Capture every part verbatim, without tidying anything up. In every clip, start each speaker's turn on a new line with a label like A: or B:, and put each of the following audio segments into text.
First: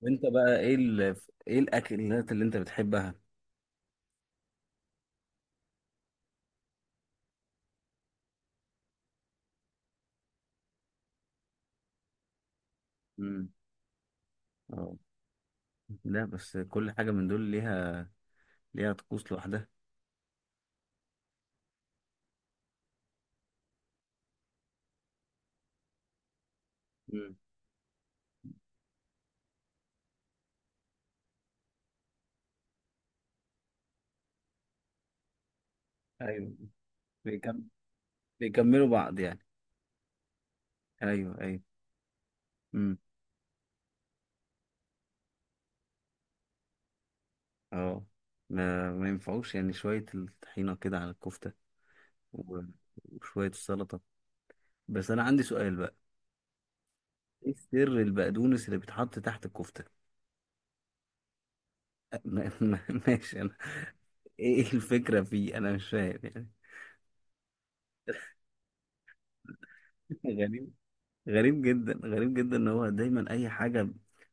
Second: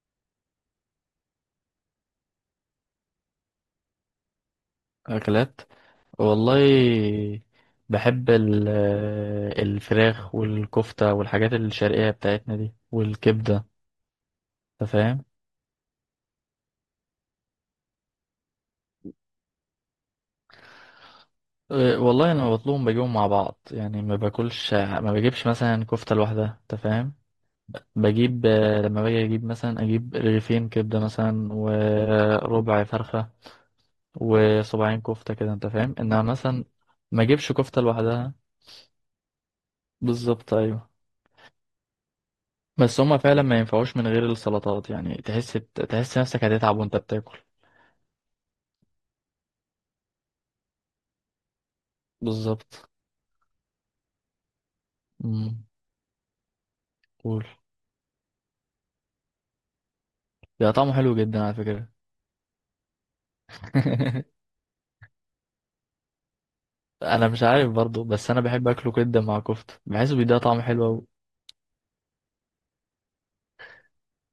A: وانت بقى ايه ال... ايه الاكلات اللي انت بتحبها؟
B: أكلات، والله بحب ال- آه، الفراخ والكفتة والحاجات الشرقية بتاعتنا دي
A: امم.
B: والكبدة. أنت
A: اه.
B: فاهم؟
A: لا بس كل حاجة من دول ليها ليها طقوس لوحدها.
B: أه، والله أنا لما بطلبهم بجيبهم مع بعض، يعني ما باكلش، ما بجيبش مثلا كفتة لوحدها. أنت فاهم؟
A: امم.
B: بجيب آه، لما باجي أجيب مثلا، أجيب رغيفين كبدة مثلا وربع فرخة وصباعين كفتة كده. أنت فاهم إنها
A: ايوه.
B: مثلا ما أجيبش
A: بيكم...
B: كفتة لوحدها.
A: بيكملوا بعض يعني.
B: بالظبط، أيوه.
A: ايوه، ايوه. امم.
B: بس هما فعلا ما ينفعوش من غير السلطات، يعني تحس بت- تحس نفسك هتتعب وانت بتاكل.
A: اه. ما ما ينفعوش، يعني شوية الطحينة كده على الكفتة، و-
B: بالظبط.
A: وشوية السلطة. بس أنا عندي
B: امم.
A: سؤال بقى.
B: قول.
A: إيه سر البقدونس اللي بيتحط تحت الكفتة؟
B: ده طعمه حلو جدا على فكرة.
A: أ- ما- ما- ماشي أنا. إيه الفكرة فيه؟ أنا مش فاهم يعني.
B: انا مش عارف برضو، بس انا بحب اكله جدا مع كفتة، بحسه بيديها طعم
A: غريب.
B: حلو قوي.
A: غريب جدا، غريب جدا ان هو دايما اي حاجه.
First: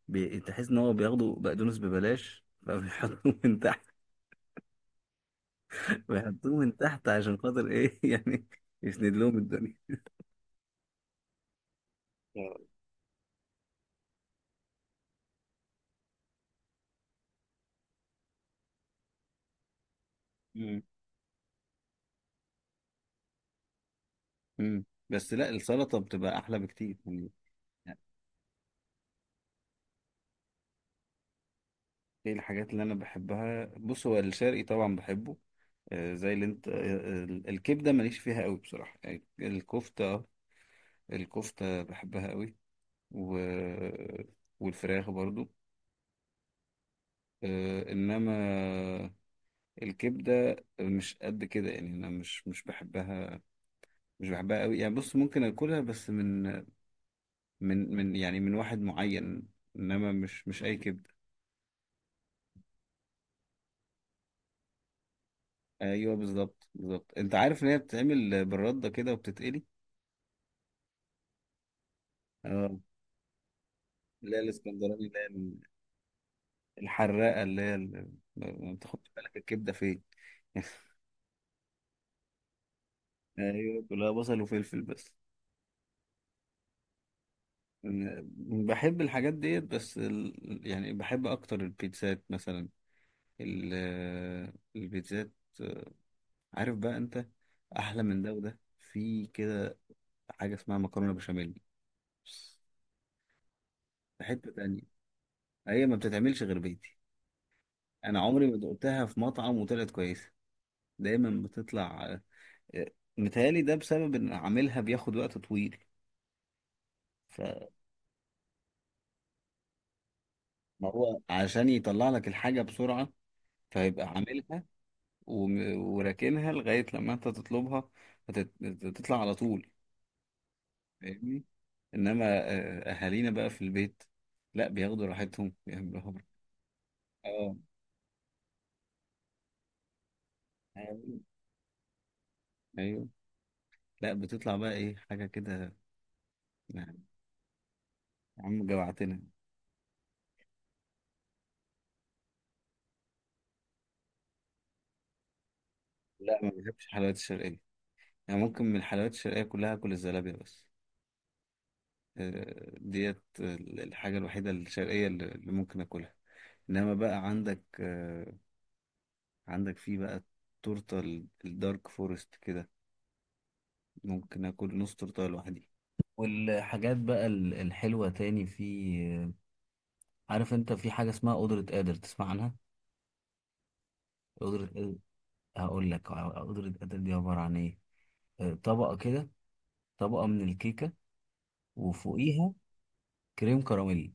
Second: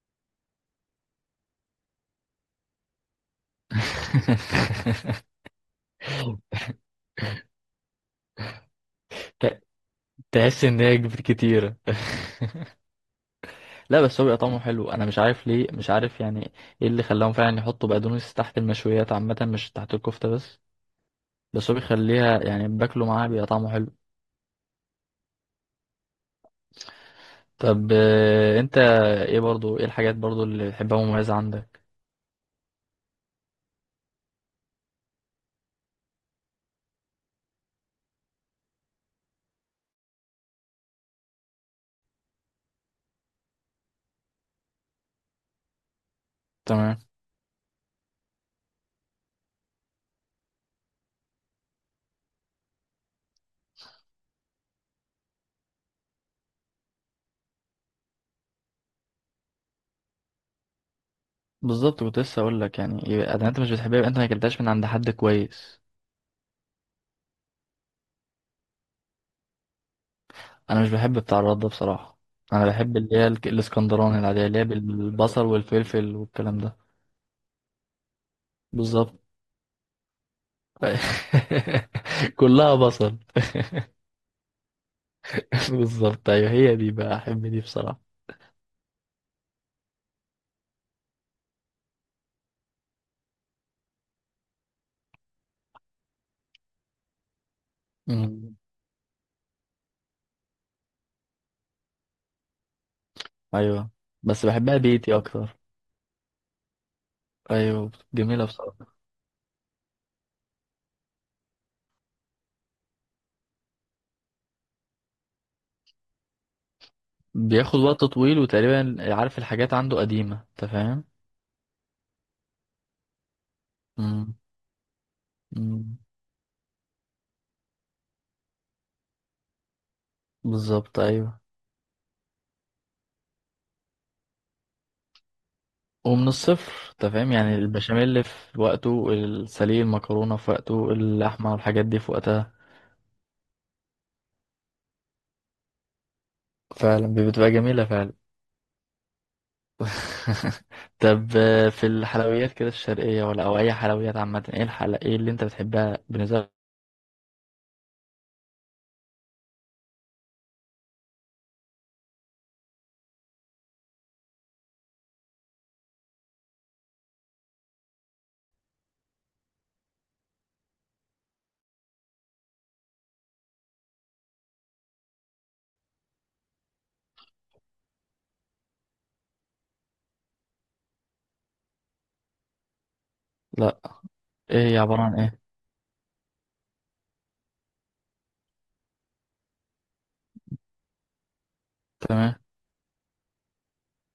A: بي... تحس ان هو بياخدوا بقدونس ببلاش فبيحطوه من تحت. بيحطوه من تحت عشان خاطر ايه؟ يعني يسند لهم
B: ت-
A: الدنيا
B: تحس ان هي كبير كتيرة.
A: يعني.
B: لا، بس هو بيبقى طعمه حلو، انا مش عارف ليه، مش عارف يعني. ايه اللي خلاهم فعلا يحطوا بقدونس تحت المشويات عامة، مش تحت الكفتة بس.
A: مم.
B: بس هو بيخليها يعني باكله معاها بيبقى طعمه حلو.
A: مم. بس لا، السلطه بتبقى احلى بكتير يعني.
B: طب
A: يعني
B: آه، انت ايه برضو، ايه الحاجات برضو اللي بتحبها مميزة عندك؟
A: ايه الحاجات اللي انا بحبها؟ بص هو الشرقي طبعا بحبه. آه، زي اللي انت، آه، ال- الكبده ماليش فيها قوي بصراحه، يعني الكفته، آه، الكفته بحبها قوي. و... والفراخ برضو.
B: تمام.
A: آه، انما الكبدة مش قد كده يعني، أنا مش مش بحبها. مش بحبها قوي يعني. بص، ممكن أكلها بس من من من يعني من واحد معين. إنما مش مش أي كبدة.
B: بالظبط، كنت لسه اقول لك يعني، يبقى اذا انت مش بتحبها يبقى انت ما اكلتهاش من عند حد كويس.
A: أيوه بالظبط، بالظبط أنت عارف إن هي بتتعمل بالردة كده وبتتقلي.
B: انا مش بحب بتاع الرد ده بصراحة. انا
A: اه.
B: بحب اللي هي الك- الاسكندراني
A: اللي هي
B: العادية اللي هي
A: الاسكندراني، اللي هي
B: بالبصل
A: ال-
B: والفلفل والكلام ده.
A: الحراقة، اللي هي ال- ما بتاخدش
B: بالظبط.
A: بالك الكبدة فين.
B: كلها بصل.
A: أيوه، كلها بصل وفلفل بس.
B: بالظبط، ايوه، هي دي بقى احب دي بصراحة.
A: أنا بحب الحاجات ديت، بس ال... يعني بحب أكتر البيتزات مثلا، ال- البيتزات. عارف بقى انت، احلى من ده
B: مم.
A: وده، في كده حاجه اسمها مكرونه بشاميل.
B: ايوه،
A: في
B: بس
A: حته
B: بحبها
A: تانية
B: بيتي اكتر.
A: هي ما بتتعملش غير بيتي.
B: ايوه،
A: انا
B: جميلة
A: عمري ما
B: بصراحة.
A: دقتها في مطعم وطلعت كويسه، دايما بتطلع. آه، متهيألي ده بسبب ان عاملها بياخد وقت طويل. فما
B: بياخد وقت طويل، وتقريبا عارف الحاجات عنده قديمة، انت فاهم.
A: هو عشان يطلع لك الحاجه بسرعه فيبقى
B: مم.
A: عاملها وم-
B: مم.
A: وراكنها لغايه لما انت تطلبها. هتت- هتطلع على طول،
B: بالظبط، ايوه.
A: فاهمني؟ انما آه، اهالينا بقى في البيت، لا بياخدوا راحتهم، بيعملوا هم.
B: ومن الصفر، انت فاهم، يعني
A: اه.
B: البشاميل في وقته، السليق المكرونة في وقته، اللحمة والحاجات دي في وقتها.
A: ايوه. لا بتطلع بقى ايه حاجه كده يعني.
B: فعلا بتبقى جميلة فعلا.
A: يا عم جوعتنا.
B: طب آه، في الحلويات كده الشرقية، ولا أو أي حلويات عامة، ايه الحل، ايه اللي انت بتحبها بالنسبة
A: لا ما
B: لك؟
A: بحبش الحلويات الشرقيه، يعني ممكن من الحلويات الشرقيه كلها اكل الزلابيه بس. آه، ديت الحاجه الوحيده الشرقيه اللي اللي ممكن اكلها. انما بقى عندك آه، عندك فيه بقى التورته، ال- الدارك فورست كده. ممكن اكل نص تورته لوحدي. والحاجات بقى ال- الحلوه تاني، في. عارف انت في حاجة اسمها قدرة قادر؟ تسمع عنها؟
B: لا.
A: قدرة
B: ايه هي
A: قادر.
B: عبارة عن ايه؟
A: هقول لك قدرة قادر دي عبارة عن ايه. آه، طبقة كده، طبقة من الكيكة،
B: تمام.
A: وفوقيها كريم كراميل.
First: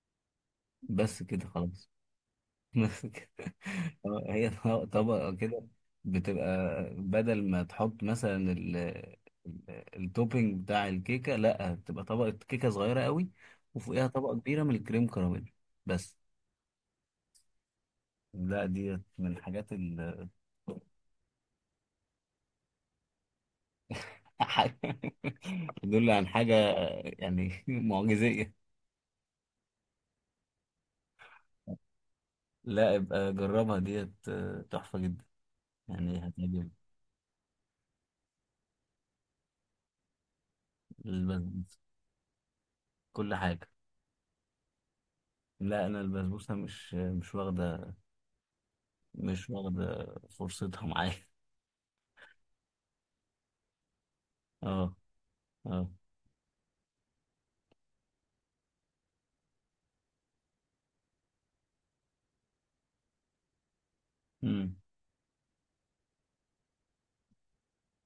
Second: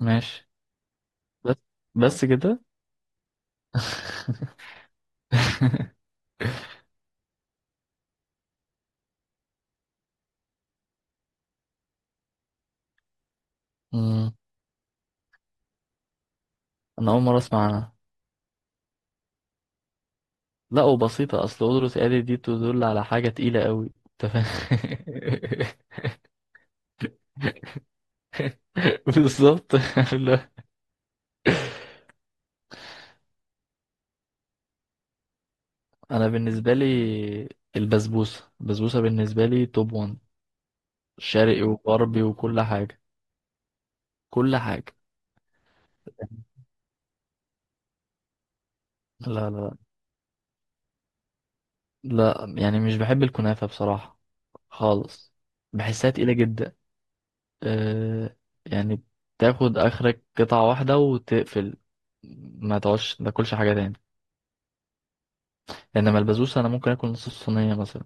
B: ماشي.
A: بس كده
B: بس.
A: خلاص.
B: بس كده.
A: بس كده. آه، هي طبقة طبقة كده بتبقى. بدل ما تحط مثلا ال ال- التوبينج بتاع الكيكة، لا، بتبقى طبقة كيكة صغيرة قوي، وفوقيها
B: مم.
A: طبقة كبيرة من الكريم كراميل بس.
B: أنا أول مرة أسمع عنها.
A: لا، دي من الحاجات.
B: لا وبسيطة، أصل قدرة آلي دي تدل على حاجة تقيلة قوي، أنت فاهم.
A: دول عن حاجة يعني معجزية.
B: بالظبط. لا.
A: لا ابقى جربها ديت، آه، تحفة جدا يعني،
B: أنا
A: هتعجبك.
B: بالنسبة لي، البسبوسة، البسبوسة بالنسبة لي توب ون. شرقي
A: البسبوسة.
B: وغربي وكل حاجة.
A: كل حاجة.
B: كل حاجة.
A: لا أنا البسبوسة مش مش واخدة
B: لا
A: مش
B: لا.
A: واخدة فرصتها معايا.
B: لا يعني مش بحب الكنافة بصراحة.
A: اه.
B: خالص.
A: اه.
B: بحسها تقيلة جدا. أه. يعني تاخد آخرك قطعة واحدة وتقفل. ما تقعدش ما تاكلش حاجة تاني.
A: مم.
B: إنما البسبوسة أنا ممكن آكل نص الصينية مثلا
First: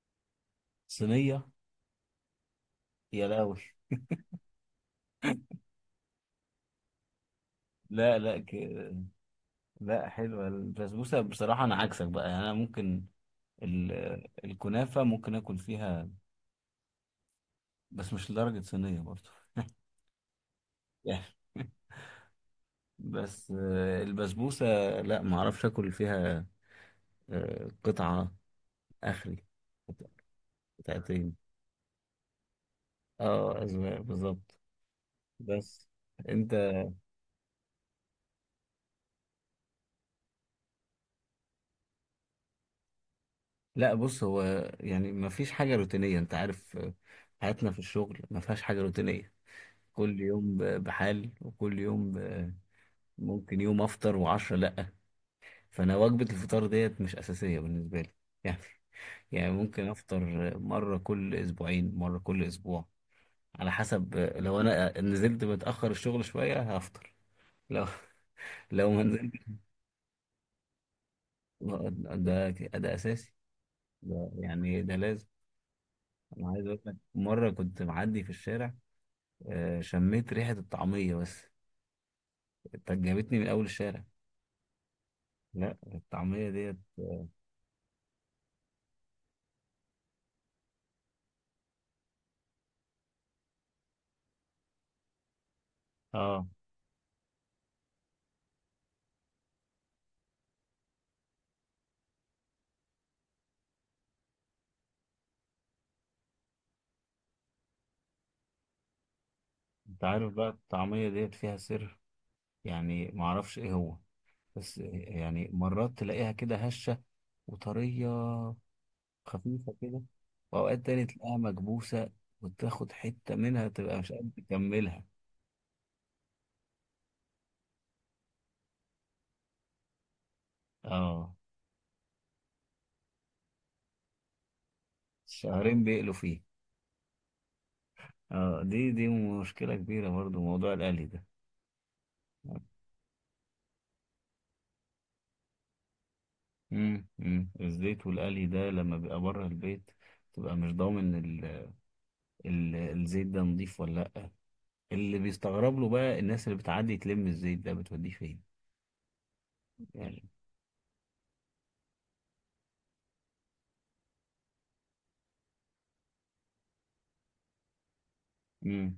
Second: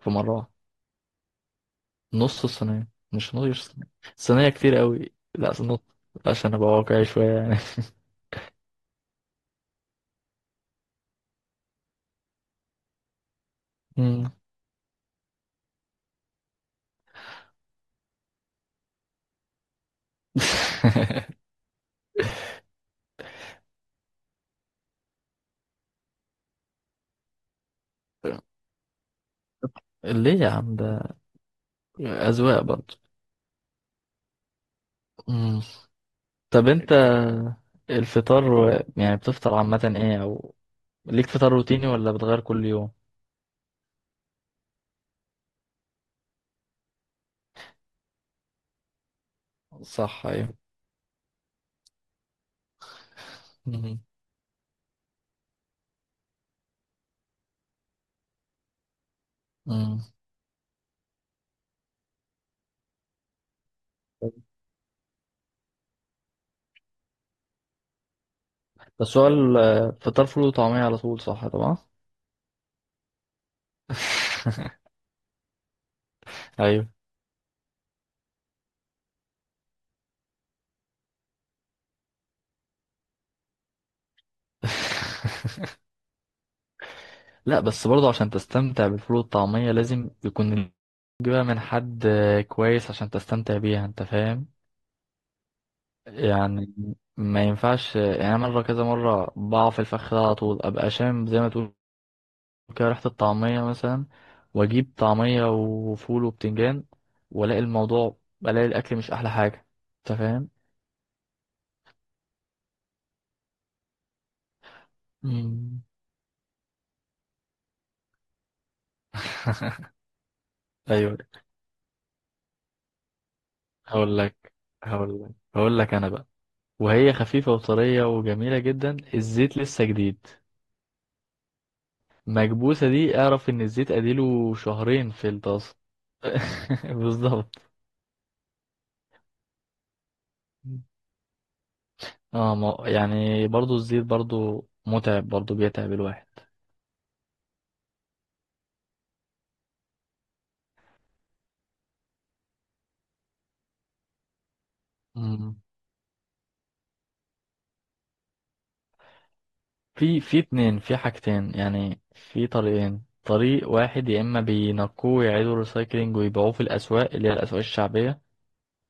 B: في مرة واحدة.
A: صينية.
B: نص الصينية،
A: يا
B: مش نص
A: لهوي.
B: الصينية. الصينية كتير قوي، لا نص. عشان ابقى واقعي شوية يعني.
A: لا، لا، ك... لا حلوة البسبوسة بصراحة، أنا عكسك بقى يعني، أنا ممكن ال...
B: مم.
A: الكنافة ممكن آكل فيها، بس مش لدرجة صينية برضه. بس آه، البسبوسة، لا ما اعرفش اكل فيها، آه، قطعة اخري، قط-
B: ليه يا عم ده؟
A: قطعتين.
B: أذواق برضه.
A: اه، اذواق بالظبط.
B: مم.
A: بس انت.
B: طب انت الفطار و- يعني بتفطر عامة ايه، او ليك فطار روتيني ولا بتغير كل يوم؟
A: لا بص هو، يعني ما فيش حاجة روتينية، انت عارف، آه، حياتنا في الشغل ما فيهاش حاجة روتينية. كل
B: صح، ايوه.
A: يوم ب- بحال، وكل يوم ب- ممكن يوم
B: مم.
A: افطر وعشرة لا. فانا وجبة الفطار ديت مش اساسية بالنسبة لي يعني يعني ممكن
B: مم.
A: افطر مرة كل اسبوعين، مرة كل اسبوع، على حسب. لو انا نزلت متاخر الشغل شويه هفطر، لو لو ما
B: بس هو
A: نزلت.
B: الفطار فول وطعمية على طول، صح طبعا.
A: ده ده اساسي، ده يعني ده لازم. انا عايز اقول
B: ايوه.
A: لك، مره كنت معدي في الشارع، آه، شميت ريحه الطعميه بس، إنت جابتني من اول الشارع. لا الطعميه ديت.
B: لا بس برضه، عشان تستمتع بالفول والطعمية، لازم يكون تجيبها من حد كويس عشان تستمتع بيها، انت فاهم
A: اه.
B: يعني. ما ينفعش، يعني أنا مرة كذا مرة بقع في الفخ ده، على طول ابقى شامم زي ما تقول كده ريحة الطعمية مثلا، واجيب طعمية وفول وبتنجان، والاقي الموضوع، بلاقي الاكل مش احلى حاجة.
A: انت
B: انت
A: عارف بقى
B: فاهم.
A: الطعميه ديت فيها سر، يعني ما اعرفش ايه هو، بس يعني
B: مم.
A: مرات تلاقيها كده هشه وطريه، خفيفة كده، وأوقات تاني
B: ايوه.
A: تلاقيها مكبوسة، وتاخد حتة منها تبقى مش
B: هقول
A: قادر
B: لك،
A: تكملها.
B: هقول لك هقول لك انا بقى، وهي خفيفة وطرية وجميلة جدا، الزيت لسه جديد.
A: اه.
B: مكبوسة دي، اعرف ان الزيت اديله شهرين في
A: شهرين
B: الطاسة.
A: بيقلوا فيه.
B: بالظبط.
A: اه، دي دي مشكلة كبيرة برضو، موضوع القلي ده.
B: اه، ما يعني برضو الزيت برضو متعب، برضو بيتعب الواحد.
A: امم امم الزيت والقلي ده لما بيبقى بره البيت، تبقى مش ضامن ال... ال... الزيت ده نضيف ولا لا. اللي
B: مم.
A: بيستغرب له بقى، الناس اللي بتعدي تلم الزيت ده بتوديه فين يعني.
B: في في اتنين، في حاجتين يعني، في طريقين. طريق واحد، يا اما بينقوه ويعيدوا ريسايكلينج ويبيعوه في الاسواق اللي هي الاسواق الشعبية،
A: امم.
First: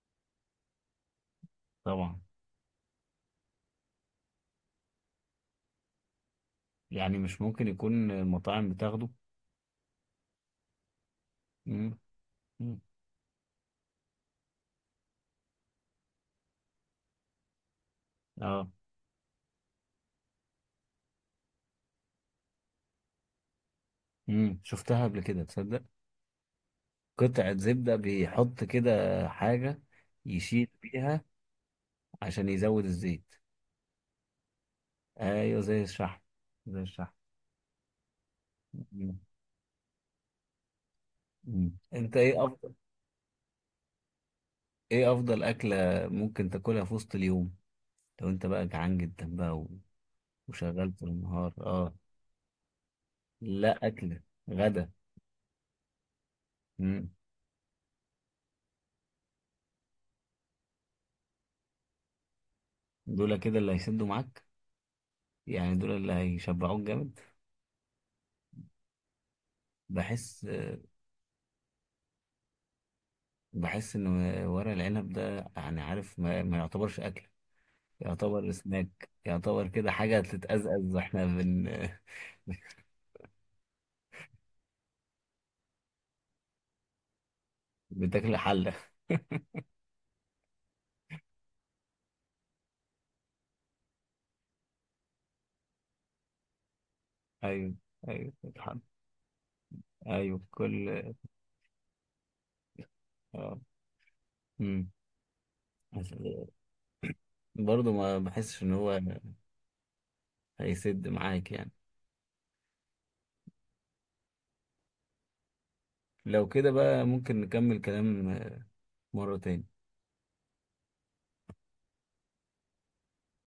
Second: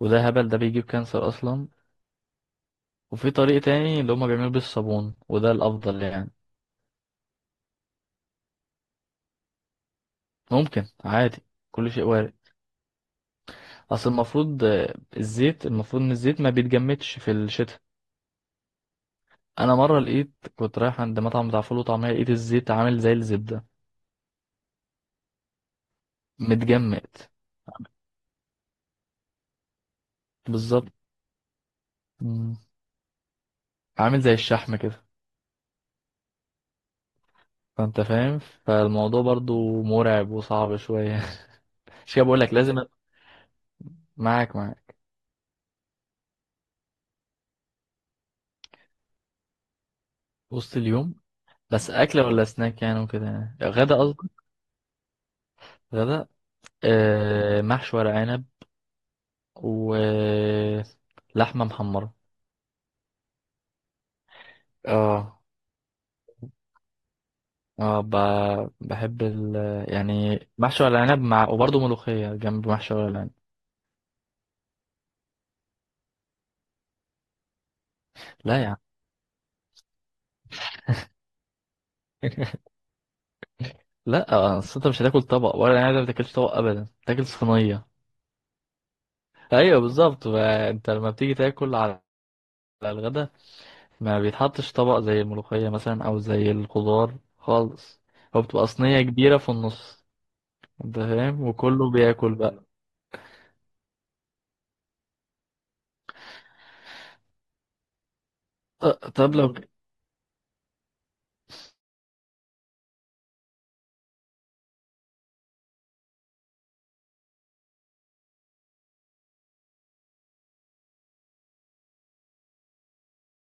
B: وده هبل، ده بيجيب كانسر اصلا.
A: طبعا.
B: وفي طريق تاني اللي هما بيعملوا بيه الصابون، وده الافضل يعني.
A: يعني مش ممكن يكون المطاعم بتاخده.
B: ممكن عادي. كل
A: امم.
B: شيء وارد.
A: امم.
B: اصل المفروض آه، الزيت المفروض ان الزيت ما بيتجمدش في الشتاء.
A: اه.
B: انا مره لقيت، كنت رايح عند مطعم بتاع فول وطعميه، لقيت الزيت عامل زي الزبده،
A: امم. شفتها قبل كده، تصدق؟
B: متجمد.
A: قطعة زبدة بيحط كده، حاجة يشيل
B: بالظبط.
A: بيها عشان
B: مم.
A: يزود الزيت.
B: عامل زي الشحم كده.
A: ايوه زي الشحم، زي الشحم.
B: فانت فاهم،
A: مم.
B: فالموضوع برضو مرعب وصعب شويه.
A: مم.
B: مش
A: انت
B: كده بقول
A: ايه
B: لك،
A: افضل
B: لازم أ- معاك، معاك.
A: ايه افضل اكلة ممكن تاكلها في وسط اليوم، لو انت بقى جعان جدا بقى و-
B: وسط
A: وشغال طول
B: اليوم
A: النهار؟
B: بس
A: اه.
B: اكل ولا سناك يعني وكده، يعني
A: لا
B: غدا
A: اكلة.
B: قصدي؟
A: غدا.
B: غدا.
A: مم.
B: آه محشي ورق عنب ولحمه محمره.
A: دول كده اللي هيسدوا معاك،
B: اه.
A: يعني دول اللي هيشبعوك جامد.
B: اه. ب... بحب ال... يعني
A: بحس
B: محشي ورق العنب مع، وبرضه ملوخية جنب محشي ورق العنب.
A: بحس ان ورق العنب ده، يعني عارف، ما, ما يعتبرش اكل، يعتبر
B: لا يا عم.
A: سناك، يعتبر كده حاجة تتأزأز واحنا بن
B: لا آه، اصل انت مش هتاكل طبق ورق العنب ده، ما بتاكلش طبق ابدا، تاكل صينية.
A: بتاكل حلة.
B: ايوه بالظبط، ما انت لما بتيجي تاكل على، على الغدا، ما بيتحطش طبق زي الملوخية مثلا او زي الخضار
A: أيوه،
B: خالص.
A: أيوه
B: هو بتبقى
A: الحلة،
B: صينية كبيرة في النص.
A: أيوه
B: انت
A: كل.
B: فاهم، وكله بياكل بقى.
A: آه. أمم. بس برضه ما بحسش إن هو
B: ط- طب لو
A: هيسد معاك يعني. لو كده بقى ممكن نكمل كلام مرة تاني.